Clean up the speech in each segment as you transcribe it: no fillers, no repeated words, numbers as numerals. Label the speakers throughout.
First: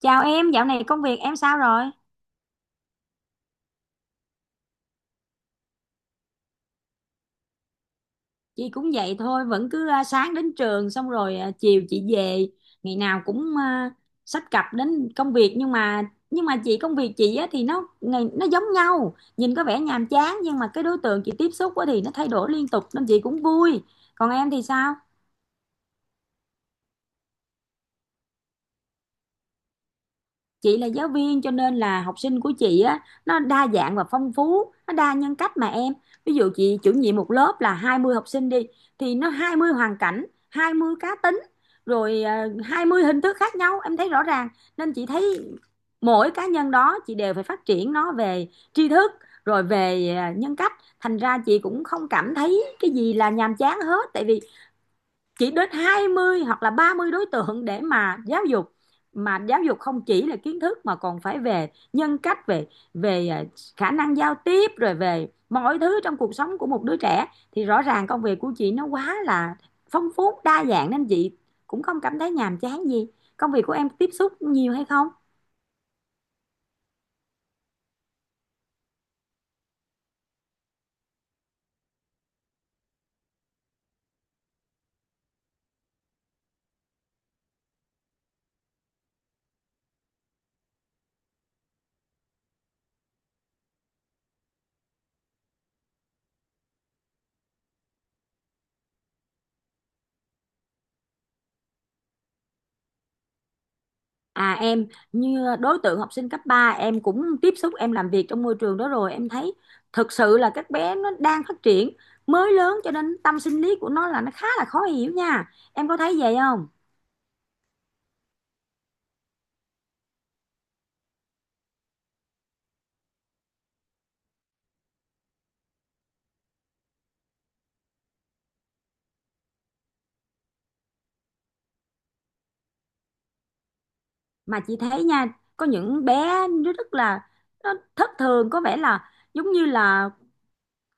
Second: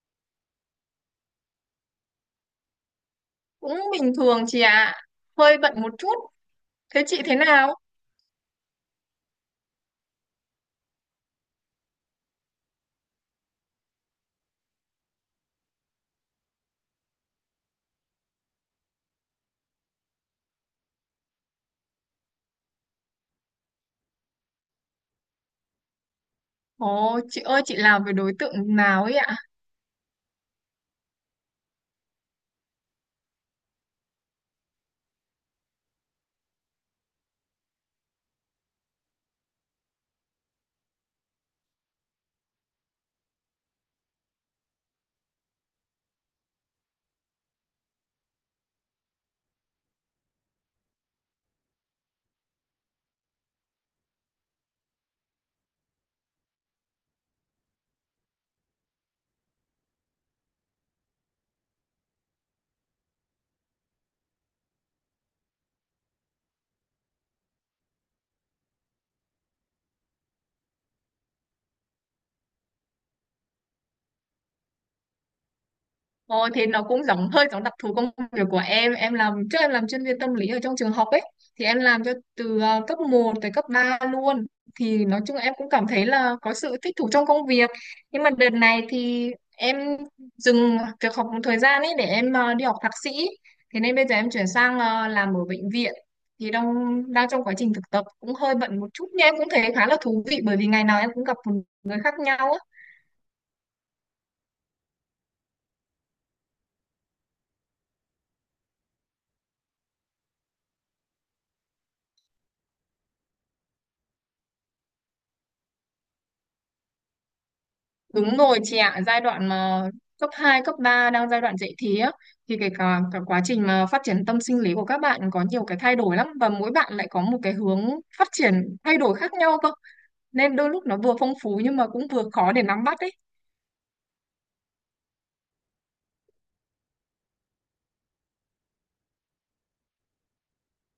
Speaker 1: Chào em, dạo này công việc em sao rồi?
Speaker 2: Cũng bình thường chị ạ. Hơi bận một chút. Thế chị thế nào?
Speaker 1: Chị cũng vậy thôi, vẫn cứ sáng đến trường xong rồi, chiều chị về, ngày nào cũng, xách cặp đến công việc nhưng mà chị công việc chị á, thì nó ngày nó giống nhau, nhìn có vẻ nhàm chán nhưng mà cái đối tượng chị tiếp xúc á, thì nó thay đổi liên tục nên chị cũng vui. Còn em thì sao?
Speaker 2: Ồ chị ơi, chị làm với đối tượng nào ấy ạ?
Speaker 1: Chị là giáo viên cho nên là học sinh của chị á, nó đa dạng và phong phú, nó đa nhân cách mà em. Ví dụ chị chủ nhiệm một lớp là 20 học sinh đi, thì nó 20 hoàn cảnh, 20 cá tính, rồi 20 hình thức khác nhau em thấy rõ ràng. Nên chị thấy mỗi cá nhân đó chị đều phải phát triển nó về tri thức, rồi về nhân cách. Thành ra chị cũng không cảm thấy cái gì là nhàm chán hết, tại vì chỉ đến 20 hoặc là 30 đối tượng để mà giáo dục, mà giáo dục không chỉ là kiến thức mà còn phải về nhân cách, về về à, khả năng giao tiếp rồi về mọi thứ trong cuộc sống của một đứa trẻ, thì rõ ràng công việc của chị nó quá là phong phú đa dạng nên chị cũng không cảm thấy nhàm chán gì. Công việc của em tiếp xúc nhiều hay không?
Speaker 2: Ồ, thế nó cũng giống, hơi giống đặc thù công việc của em. Em làm trước, em làm chuyên viên tâm lý ở trong trường học ấy, thì em làm cho từ cấp một tới cấp 3 luôn. Thì nói chung em cũng cảm thấy là có sự thích thú trong công việc, nhưng mà đợt này thì em dừng việc học một thời gian ấy để em đi học thạc sĩ. Thế nên bây giờ em chuyển sang làm ở bệnh viện, thì đang đang trong quá trình thực tập, cũng hơi bận một chút, nhưng em cũng thấy khá là thú vị bởi vì ngày nào em cũng gặp một người khác nhau á.
Speaker 1: À em, như đối tượng học sinh cấp 3 em cũng tiếp xúc, em làm việc trong môi trường đó rồi, em thấy thực sự là các bé nó đang phát triển mới lớn cho nên tâm sinh lý của nó là nó khá là khó hiểu nha, em có thấy vậy không?
Speaker 2: Đúng rồi chị ạ, giai đoạn mà cấp 2 cấp 3 đang giai đoạn dậy thì á, thì cái cả quá trình mà phát triển tâm sinh lý của các bạn có nhiều cái thay đổi lắm, và mỗi bạn lại có một cái hướng phát triển thay đổi khác nhau cơ. Nên đôi lúc nó vừa phong phú nhưng mà cũng vừa khó để nắm bắt ấy.
Speaker 1: Mà chị thấy nha, có những bé nó rất là nó thất thường, có vẻ là giống như là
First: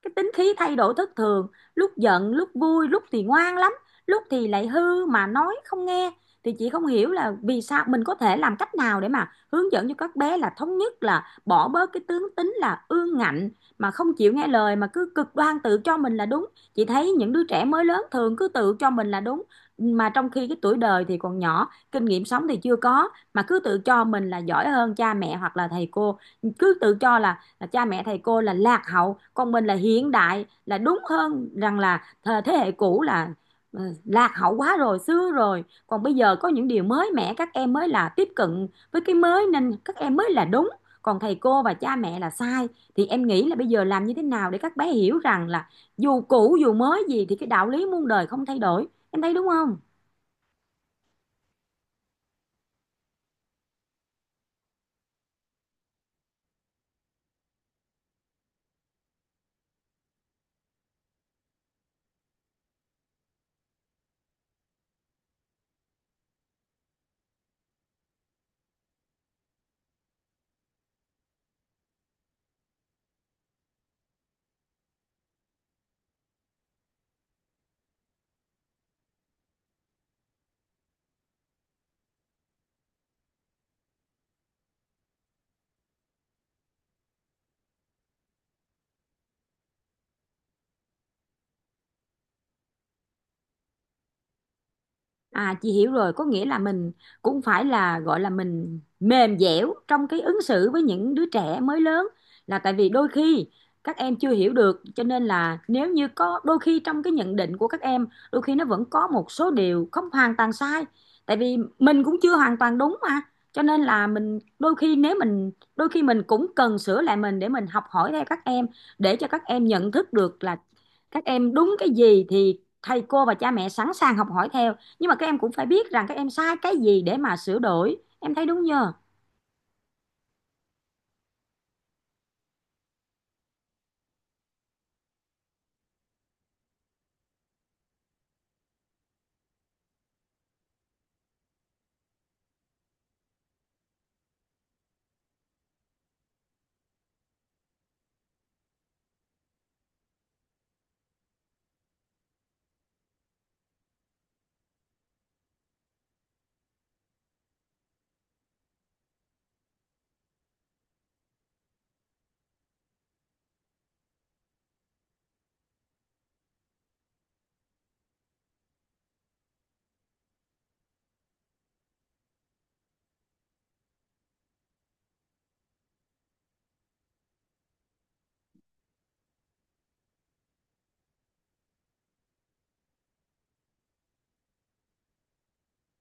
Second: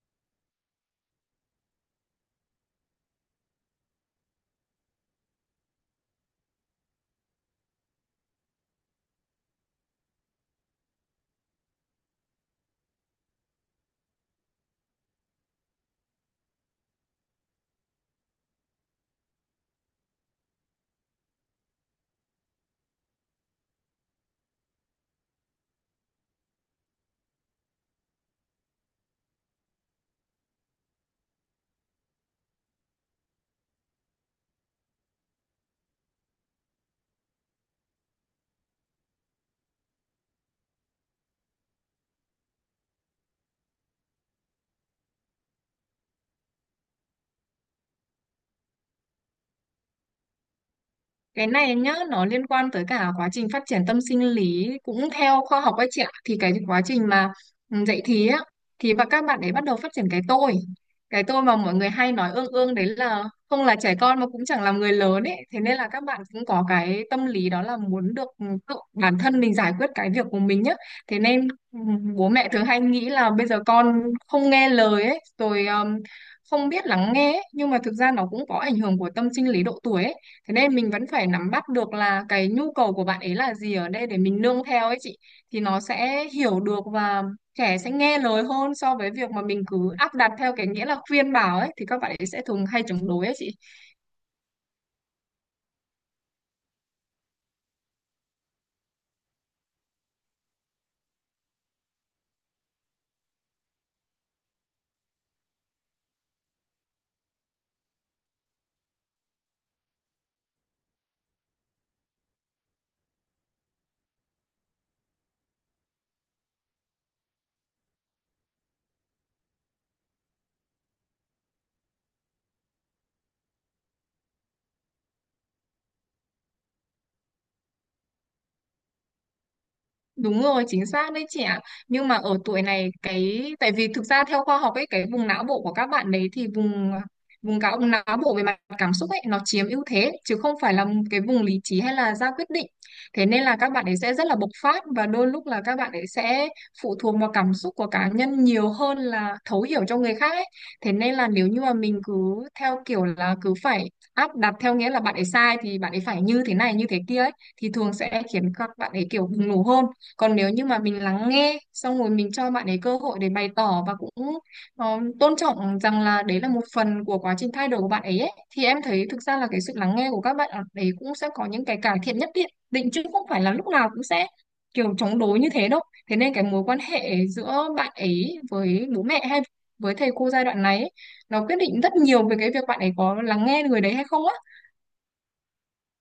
Speaker 1: cái tính khí thay đổi thất thường, lúc giận lúc vui, lúc thì ngoan lắm, lúc thì lại hư mà nói không nghe. Thì chị không hiểu là vì sao, mình có thể làm cách nào để mà hướng dẫn cho các bé là thống nhất, là bỏ bớt cái tướng tính là ương ngạnh mà không chịu nghe lời mà cứ cực đoan tự cho mình là đúng. Chị thấy những đứa trẻ mới lớn thường cứ tự cho mình là đúng, mà trong khi cái tuổi đời thì còn nhỏ, kinh nghiệm sống thì chưa có mà cứ tự cho mình là giỏi hơn cha mẹ hoặc là thầy cô. Cứ tự cho là cha mẹ thầy cô là lạc hậu, còn mình là hiện đại, là đúng hơn, rằng là thế hệ cũ là lạc hậu quá rồi, xưa rồi, còn bây giờ có những điều mới mẻ các em mới là tiếp cận với cái mới nên các em mới là đúng, còn thầy cô và cha mẹ là sai. Thì em nghĩ là bây giờ làm như thế nào để các bé hiểu rằng là dù cũ dù mới gì thì cái đạo lý muôn đời không thay đổi, em thấy đúng không?
Speaker 2: Cái này nhá, nó liên quan tới cả quá trình phát triển tâm sinh lý cũng theo khoa học ấy chị ạ, thì cái quá trình mà dậy thì á, thì và các bạn ấy bắt đầu phát triển cái tôi. Cái tôi mà mọi người hay nói ương ương đấy, là không là trẻ con mà cũng chẳng làm người lớn ấy, thế nên là các bạn cũng có cái tâm lý đó là muốn được, tự bản thân mình giải quyết cái việc của mình nhá. Thế nên bố mẹ thường hay nghĩ là bây giờ con không nghe lời ấy, rồi không biết lắng nghe ấy. Nhưng mà thực ra nó cũng có ảnh hưởng của tâm sinh lý độ tuổi ấy, thế nên mình vẫn phải nắm bắt được là cái nhu cầu của bạn ấy là gì ở đây để mình nương theo ấy chị, thì nó sẽ hiểu được, và trẻ sẽ nghe lời hơn so với việc mà mình cứ áp đặt theo cái nghĩa là khuyên bảo ấy, thì các bạn ấy sẽ thường hay chống đối ấy chị.
Speaker 1: À chị hiểu rồi, có nghĩa là mình cũng phải là gọi là mình mềm dẻo trong cái ứng xử với những đứa trẻ mới lớn, là tại vì đôi khi các em chưa hiểu được, cho nên là nếu như có đôi khi trong cái nhận định của các em, đôi khi nó vẫn có một số điều không hoàn toàn sai, tại vì mình cũng chưa hoàn toàn đúng mà. Cho nên là mình đôi khi, nếu mình đôi khi mình cũng cần sửa lại mình để mình học hỏi theo các em, để cho các em nhận thức được là các em đúng cái gì thì thầy cô và cha mẹ sẵn sàng học hỏi theo, nhưng mà các em cũng phải biết rằng các em sai cái gì để mà sửa đổi, em thấy đúng nhờ.
Speaker 2: Đúng rồi, chính xác đấy chị ạ. Nhưng mà ở tuổi này cái, tại vì thực ra theo khoa học ấy, cái vùng não bộ của các bạn đấy thì vùng vùng cáo vùng não bộ về mặt cảm xúc ấy nó chiếm ưu thế chứ không phải là cái vùng lý trí hay là ra quyết định. Thế nên là các bạn ấy sẽ rất là bộc phát, và đôi lúc là các bạn ấy sẽ phụ thuộc vào cảm xúc của cá nhân nhiều hơn là thấu hiểu cho người khác ấy. Thế nên là nếu như mà mình cứ theo kiểu là cứ phải áp đặt theo nghĩa là bạn ấy sai thì bạn ấy phải như thế này như thế kia ấy, thì thường sẽ khiến các bạn ấy kiểu bùng nổ hơn. Còn nếu như mà mình lắng nghe xong rồi mình cho bạn ấy cơ hội để bày tỏ, và cũng ờ, tôn trọng rằng là đấy là một phần của quá trình thay đổi của bạn ấy, ấy, thì em thấy thực ra là cái sự lắng nghe của các bạn ấy cũng sẽ có những cái cải thiện nhất định định chứ không phải là lúc nào cũng sẽ kiểu chống đối như thế đâu. Thế nên cái mối quan hệ giữa bạn ấy với bố mẹ hay với thầy cô giai đoạn này ấy, nó quyết định rất nhiều về cái việc bạn ấy có lắng nghe người đấy hay không á.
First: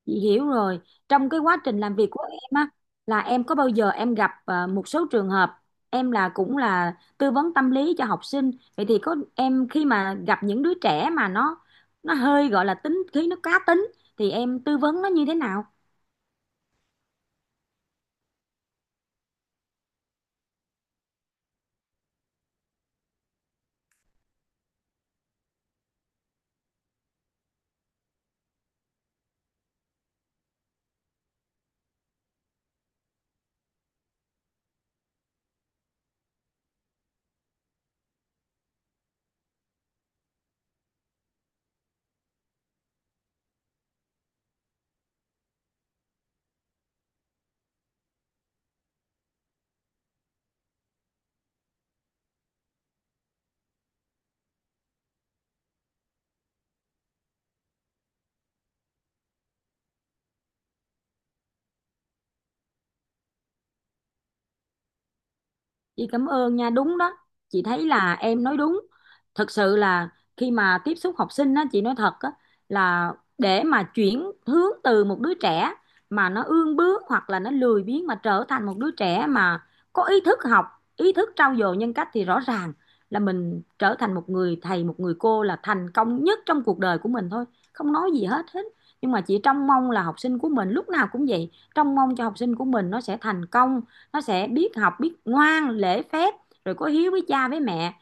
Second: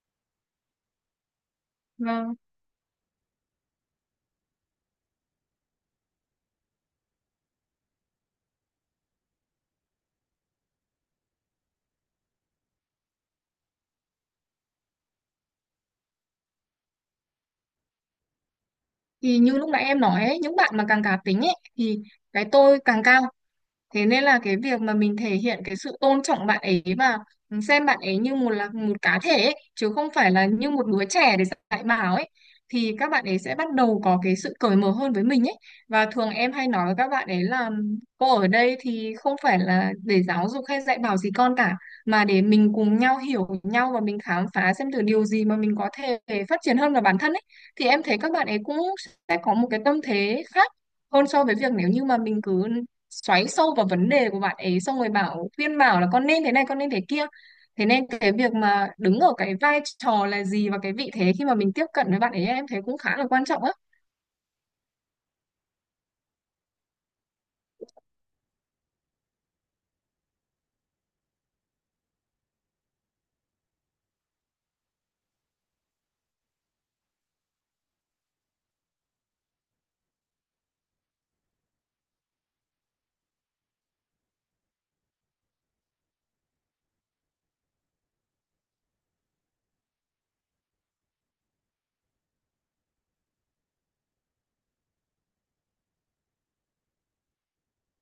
Speaker 1: Chị hiểu rồi, trong cái quá trình làm việc của
Speaker 2: Vâng.
Speaker 1: em á, là em có bao giờ em gặp một số trường hợp, em là cũng là tư vấn tâm lý cho học sinh, vậy thì có em khi mà gặp những đứa trẻ mà nó hơi gọi là tính khí nó cá tính, thì em tư vấn nó như thế nào?
Speaker 2: Thì như lúc nãy em nói ấy, những bạn mà càng cá tính ấy thì cái tôi càng cao. Thế nên là cái việc mà mình thể hiện cái sự tôn trọng bạn ấy và xem bạn ấy như một, là một cá thể ấy, chứ không phải là như một đứa trẻ để dạy bảo ấy, thì các bạn ấy sẽ bắt đầu có cái sự cởi mở hơn với mình ấy. Và thường em hay nói với các bạn ấy là cô ở đây thì không phải là để giáo dục hay dạy bảo gì con cả, mà để mình cùng nhau hiểu nhau và mình khám phá xem thử điều gì mà mình có thể phát triển hơn vào bản thân ấy, thì em thấy các bạn ấy cũng sẽ có một cái tâm thế khác hơn so với việc nếu như mà mình cứ xoáy sâu vào vấn đề của bạn ấy xong rồi bảo khuyên bảo là con nên thế này con nên thế kia. Thế nên cái việc mà đứng ở cái vai trò là gì và cái vị thế khi mà mình tiếp cận với bạn ấy, em thấy cũng khá là quan trọng á.
Speaker 1: Chị cảm ơn nha, đúng đó. Chị thấy là em nói đúng. Thật sự là khi mà tiếp xúc học sinh á, chị nói thật á, là để mà chuyển hướng từ một đứa trẻ mà nó ương bướng hoặc là nó lười biếng mà trở thành một đứa trẻ mà có ý thức học, ý thức trau dồi nhân cách thì rõ ràng là mình trở thành một người thầy, một người cô là thành công nhất trong cuộc đời của mình thôi. Không nói gì hết hết. Nhưng mà chị trông mong là học sinh của mình lúc nào cũng vậy, trông mong cho học sinh của mình nó sẽ thành công, nó sẽ biết học biết ngoan lễ phép, rồi có hiếu với cha với mẹ.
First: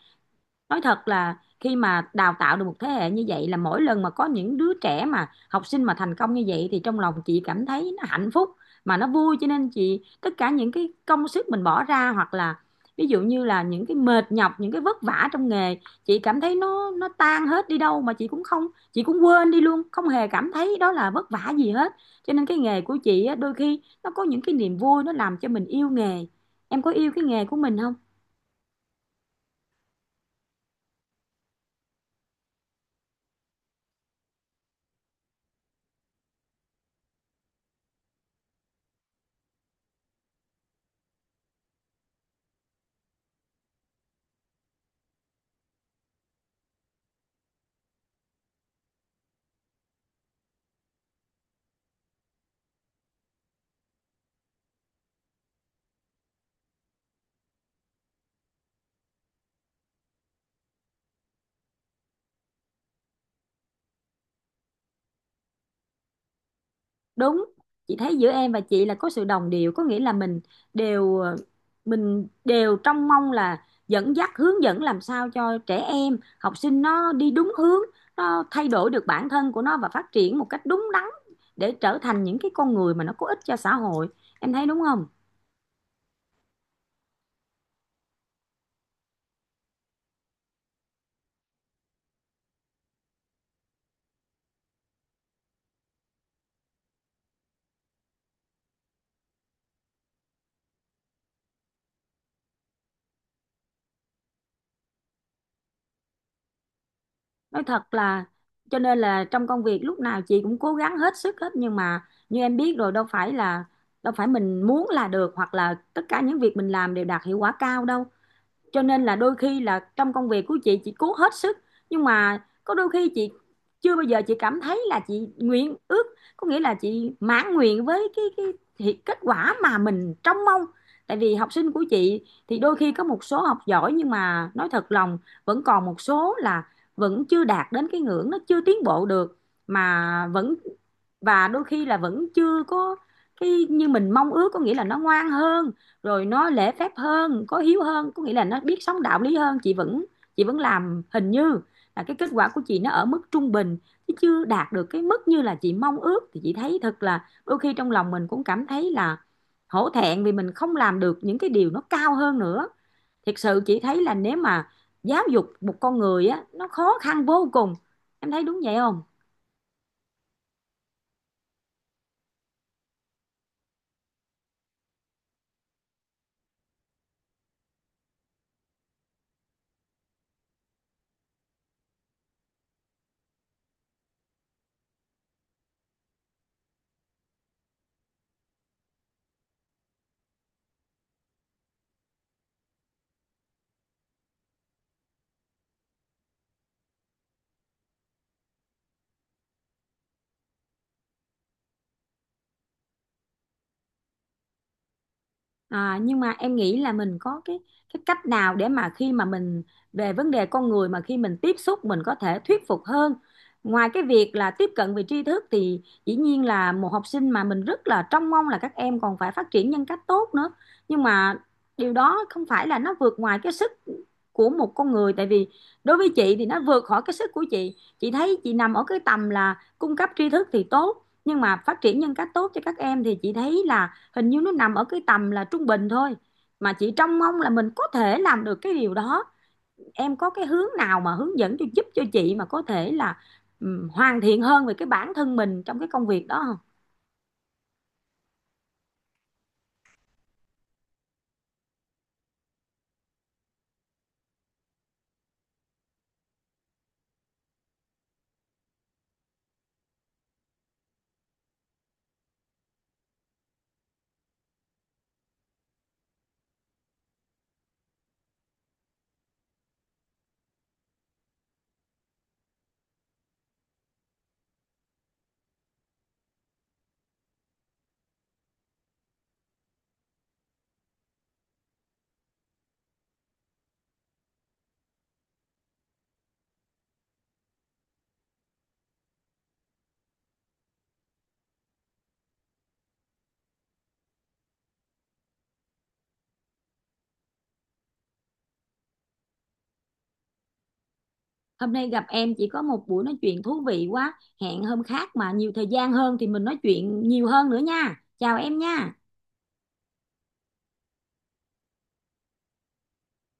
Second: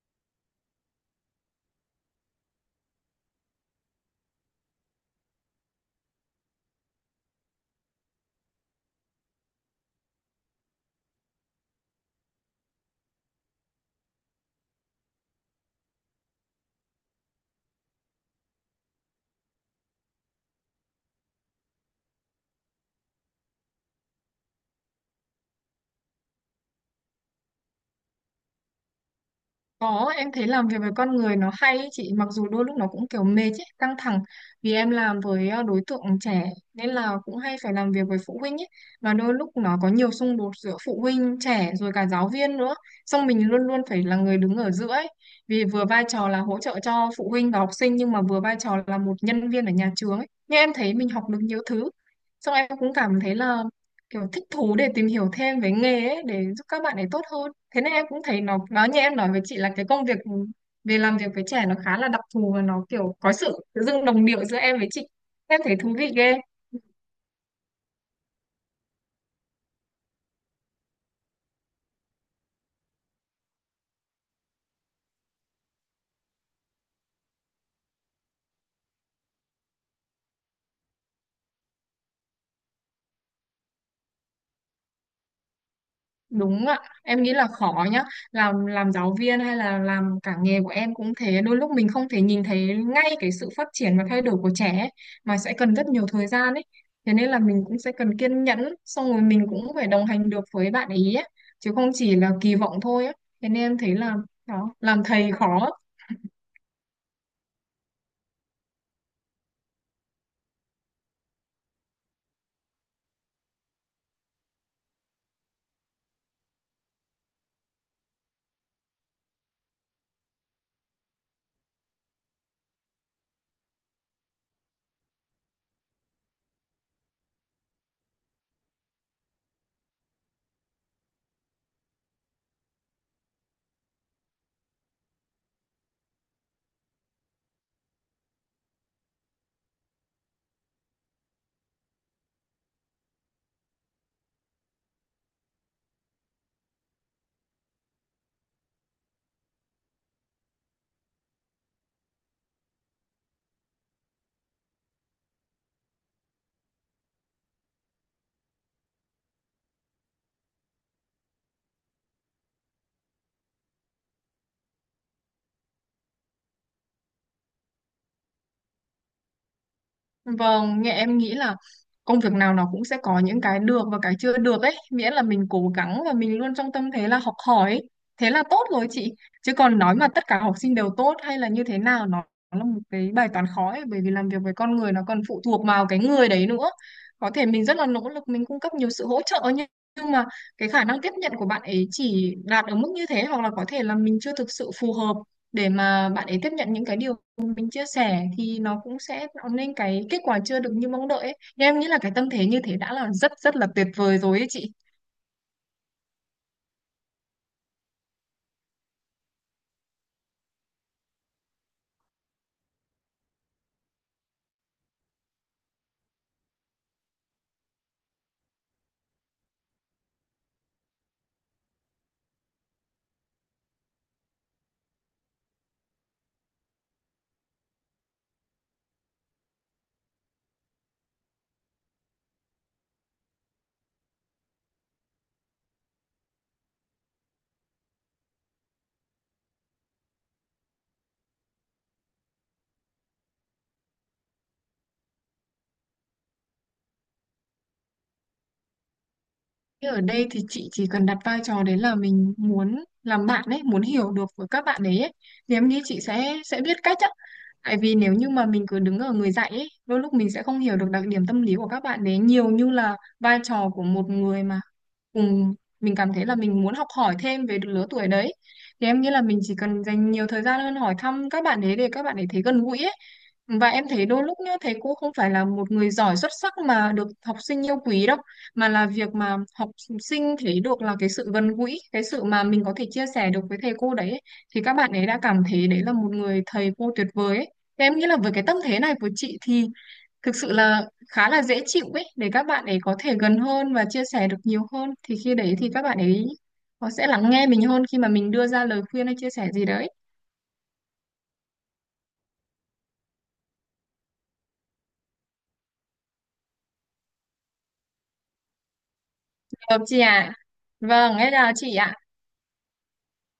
Speaker 1: Nói thật là khi mà đào tạo được một thế hệ như vậy, là mỗi lần mà có những đứa trẻ mà học sinh mà thành công như vậy thì trong lòng chị cảm thấy nó hạnh phúc mà nó vui, cho nên chị tất cả những cái công sức mình bỏ ra, hoặc là ví dụ như là những cái mệt nhọc, những cái vất vả trong nghề, chị cảm thấy nó tan hết đi đâu mà chị cũng không, chị cũng quên đi luôn, không hề cảm thấy đó là vất vả gì hết. Cho nên cái nghề của chị á, đôi khi nó có những cái niềm vui, nó làm cho mình yêu nghề. Em có yêu cái nghề của mình không?
Speaker 2: Có, em thấy làm việc với con người nó hay ý chị, mặc dù đôi lúc nó cũng kiểu mệt ấy, căng thẳng, vì em làm với đối tượng trẻ, nên là cũng hay phải làm việc với phụ huynh ấy, và đôi lúc nó có nhiều xung đột giữa phụ huynh, trẻ rồi cả giáo viên nữa. Xong mình luôn luôn phải là người đứng ở giữa ấy, vì vừa vai trò là hỗ trợ cho phụ huynh và học sinh nhưng mà vừa vai trò là một nhân viên ở nhà trường ấy. Nhưng em thấy mình học được nhiều thứ. Xong em cũng cảm thấy là kiểu thích thú để tìm hiểu thêm về nghề ấy để giúp các bạn ấy tốt hơn. Thế nên em cũng thấy nó như em nói với chị là cái công việc về làm việc với trẻ nó khá là đặc thù, và nó kiểu có sự tự dưng đồng điệu giữa em với chị, em thấy thú vị ghê.
Speaker 1: Đúng, chị thấy giữa em và chị là có sự đồng điệu, có nghĩa là mình đều mình đều trong mong là dẫn dắt hướng dẫn làm sao cho trẻ em, học sinh nó đi đúng hướng, nó thay đổi được bản thân của nó và phát triển một cách đúng đắn để trở thành những cái con người mà nó có ích cho xã hội. Em thấy đúng không?
Speaker 2: Đúng ạ, em nghĩ là khó nhá. Làm giáo viên hay là làm cả nghề của em cũng thế, đôi lúc mình không thể nhìn thấy ngay cái sự phát triển và thay đổi của trẻ ấy, mà sẽ cần rất nhiều thời gian ấy. Thế nên là mình cũng sẽ cần kiên nhẫn, xong rồi mình cũng phải đồng hành được với bạn ý ấy, chứ không chỉ là kỳ vọng thôi ấy. Thế nên em thấy là đó, làm thầy khó.
Speaker 1: Nói thật là cho nên là trong công việc lúc nào chị cũng cố gắng hết sức hết, nhưng mà như em biết rồi, đâu phải là đâu phải mình muốn là được hoặc là tất cả những việc mình làm đều đạt hiệu quả cao đâu. Cho nên là đôi khi là trong công việc của chị cố hết sức, nhưng mà có đôi khi chị chưa bao giờ chị cảm thấy là chị nguyện ước, có nghĩa là chị mãn nguyện với cái kết quả mà mình trông mong, tại vì học sinh của chị thì đôi khi có một số học giỏi, nhưng mà nói thật lòng vẫn còn một số là vẫn chưa đạt đến cái ngưỡng, nó chưa tiến bộ được mà vẫn, và đôi khi là vẫn chưa có cái như mình mong ước, có nghĩa là nó ngoan hơn, rồi nó lễ phép hơn, có hiếu hơn, có nghĩa là nó biết sống đạo lý hơn. Chị vẫn làm hình như là cái kết quả của chị nó ở mức trung bình chứ chưa đạt được cái mức như là chị mong ước, thì chị thấy thật là đôi khi trong lòng mình cũng cảm thấy là hổ thẹn vì mình không làm được những cái điều nó cao hơn nữa. Thật sự chị thấy là nếu mà giáo dục một con người á, nó khó khăn vô cùng, em thấy đúng vậy không?
Speaker 2: Vâng, nghe em nghĩ là công việc nào nó cũng sẽ có những cái được và cái chưa được ấy, miễn là mình cố gắng và mình luôn trong tâm thế là học hỏi ấy. Thế là tốt rồi chị. Chứ còn nói mà tất cả học sinh đều tốt hay là như thế nào, nó là một cái bài toán khó ấy, bởi vì làm việc với con người nó còn phụ thuộc vào cái người đấy nữa. Có thể mình rất là nỗ lực, mình cung cấp nhiều sự hỗ trợ nhưng mà cái khả năng tiếp nhận của bạn ấy chỉ đạt ở mức như thế, hoặc là có thể là mình chưa thực sự phù hợp để mà bạn ấy tiếp nhận những cái điều mình chia sẻ, thì nó cũng sẽ tạo nên cái kết quả chưa được như mong đợi ấy. Nhưng em nghĩ là cái tâm thế như thế đã là rất rất là tuyệt vời rồi ấy chị.
Speaker 1: À, nhưng mà em nghĩ là mình có cái cách nào để mà khi mà mình về vấn đề con người mà khi mình tiếp xúc mình có thể thuyết phục hơn. Ngoài cái việc là tiếp cận về tri thức thì dĩ nhiên là một học sinh mà mình rất là trông mong là các em còn phải phát triển nhân cách tốt nữa. Nhưng mà điều đó không phải là nó vượt ngoài cái sức của một con người, tại vì đối với chị thì nó vượt khỏi cái sức của chị. Chị thấy chị nằm ở cái tầm là cung cấp tri thức thì tốt, nhưng mà phát triển nhân cách tốt cho các em thì chị thấy là hình như nó nằm ở cái tầm là trung bình thôi, mà chị trông mong là mình có thể làm được cái điều đó. Em có cái hướng nào mà hướng dẫn cho, giúp cho chị mà có thể là hoàn thiện hơn về cái bản thân mình trong cái công việc đó không?
Speaker 2: Thế ở đây thì chị chỉ cần đặt vai trò đấy là mình muốn làm bạn ấy, muốn hiểu được với các bạn ấy, ấy. Thì em nghĩ chị sẽ biết cách á. Tại vì nếu như mà mình cứ đứng ở người dạy ấy, đôi lúc mình sẽ không hiểu được đặc điểm tâm lý của các bạn đấy nhiều như là vai trò của một người mà cùng mình cảm thấy là mình muốn học hỏi thêm về lứa tuổi đấy. Thì em nghĩ là mình chỉ cần dành nhiều thời gian hơn hỏi thăm các bạn ấy để các bạn ấy thấy gần gũi ấy. Và em thấy đôi lúc nhá, thầy cô không phải là một người giỏi xuất sắc mà được học sinh yêu quý đâu, mà là việc mà học sinh thấy được là cái sự gần gũi, cái sự mà mình có thể chia sẻ được với thầy cô đấy ấy, thì các bạn ấy đã cảm thấy đấy là một người thầy cô tuyệt vời ấy. Thế em nghĩ là với cái tâm thế này của chị thì thực sự là khá là dễ chịu ấy để các bạn ấy có thể gần hơn và chia sẻ được nhiều hơn, thì khi đấy thì các bạn ấy họ sẽ lắng nghe mình hơn khi mà mình đưa ra lời khuyên hay chia sẻ gì đấy.
Speaker 1: Hôm nay gặp em chị có một buổi nói chuyện thú vị quá, hẹn hôm khác mà nhiều thời gian hơn thì mình nói chuyện nhiều hơn nữa nha, chào em nha.
Speaker 2: Được chị ạ? Vâng, em chào chị ạ.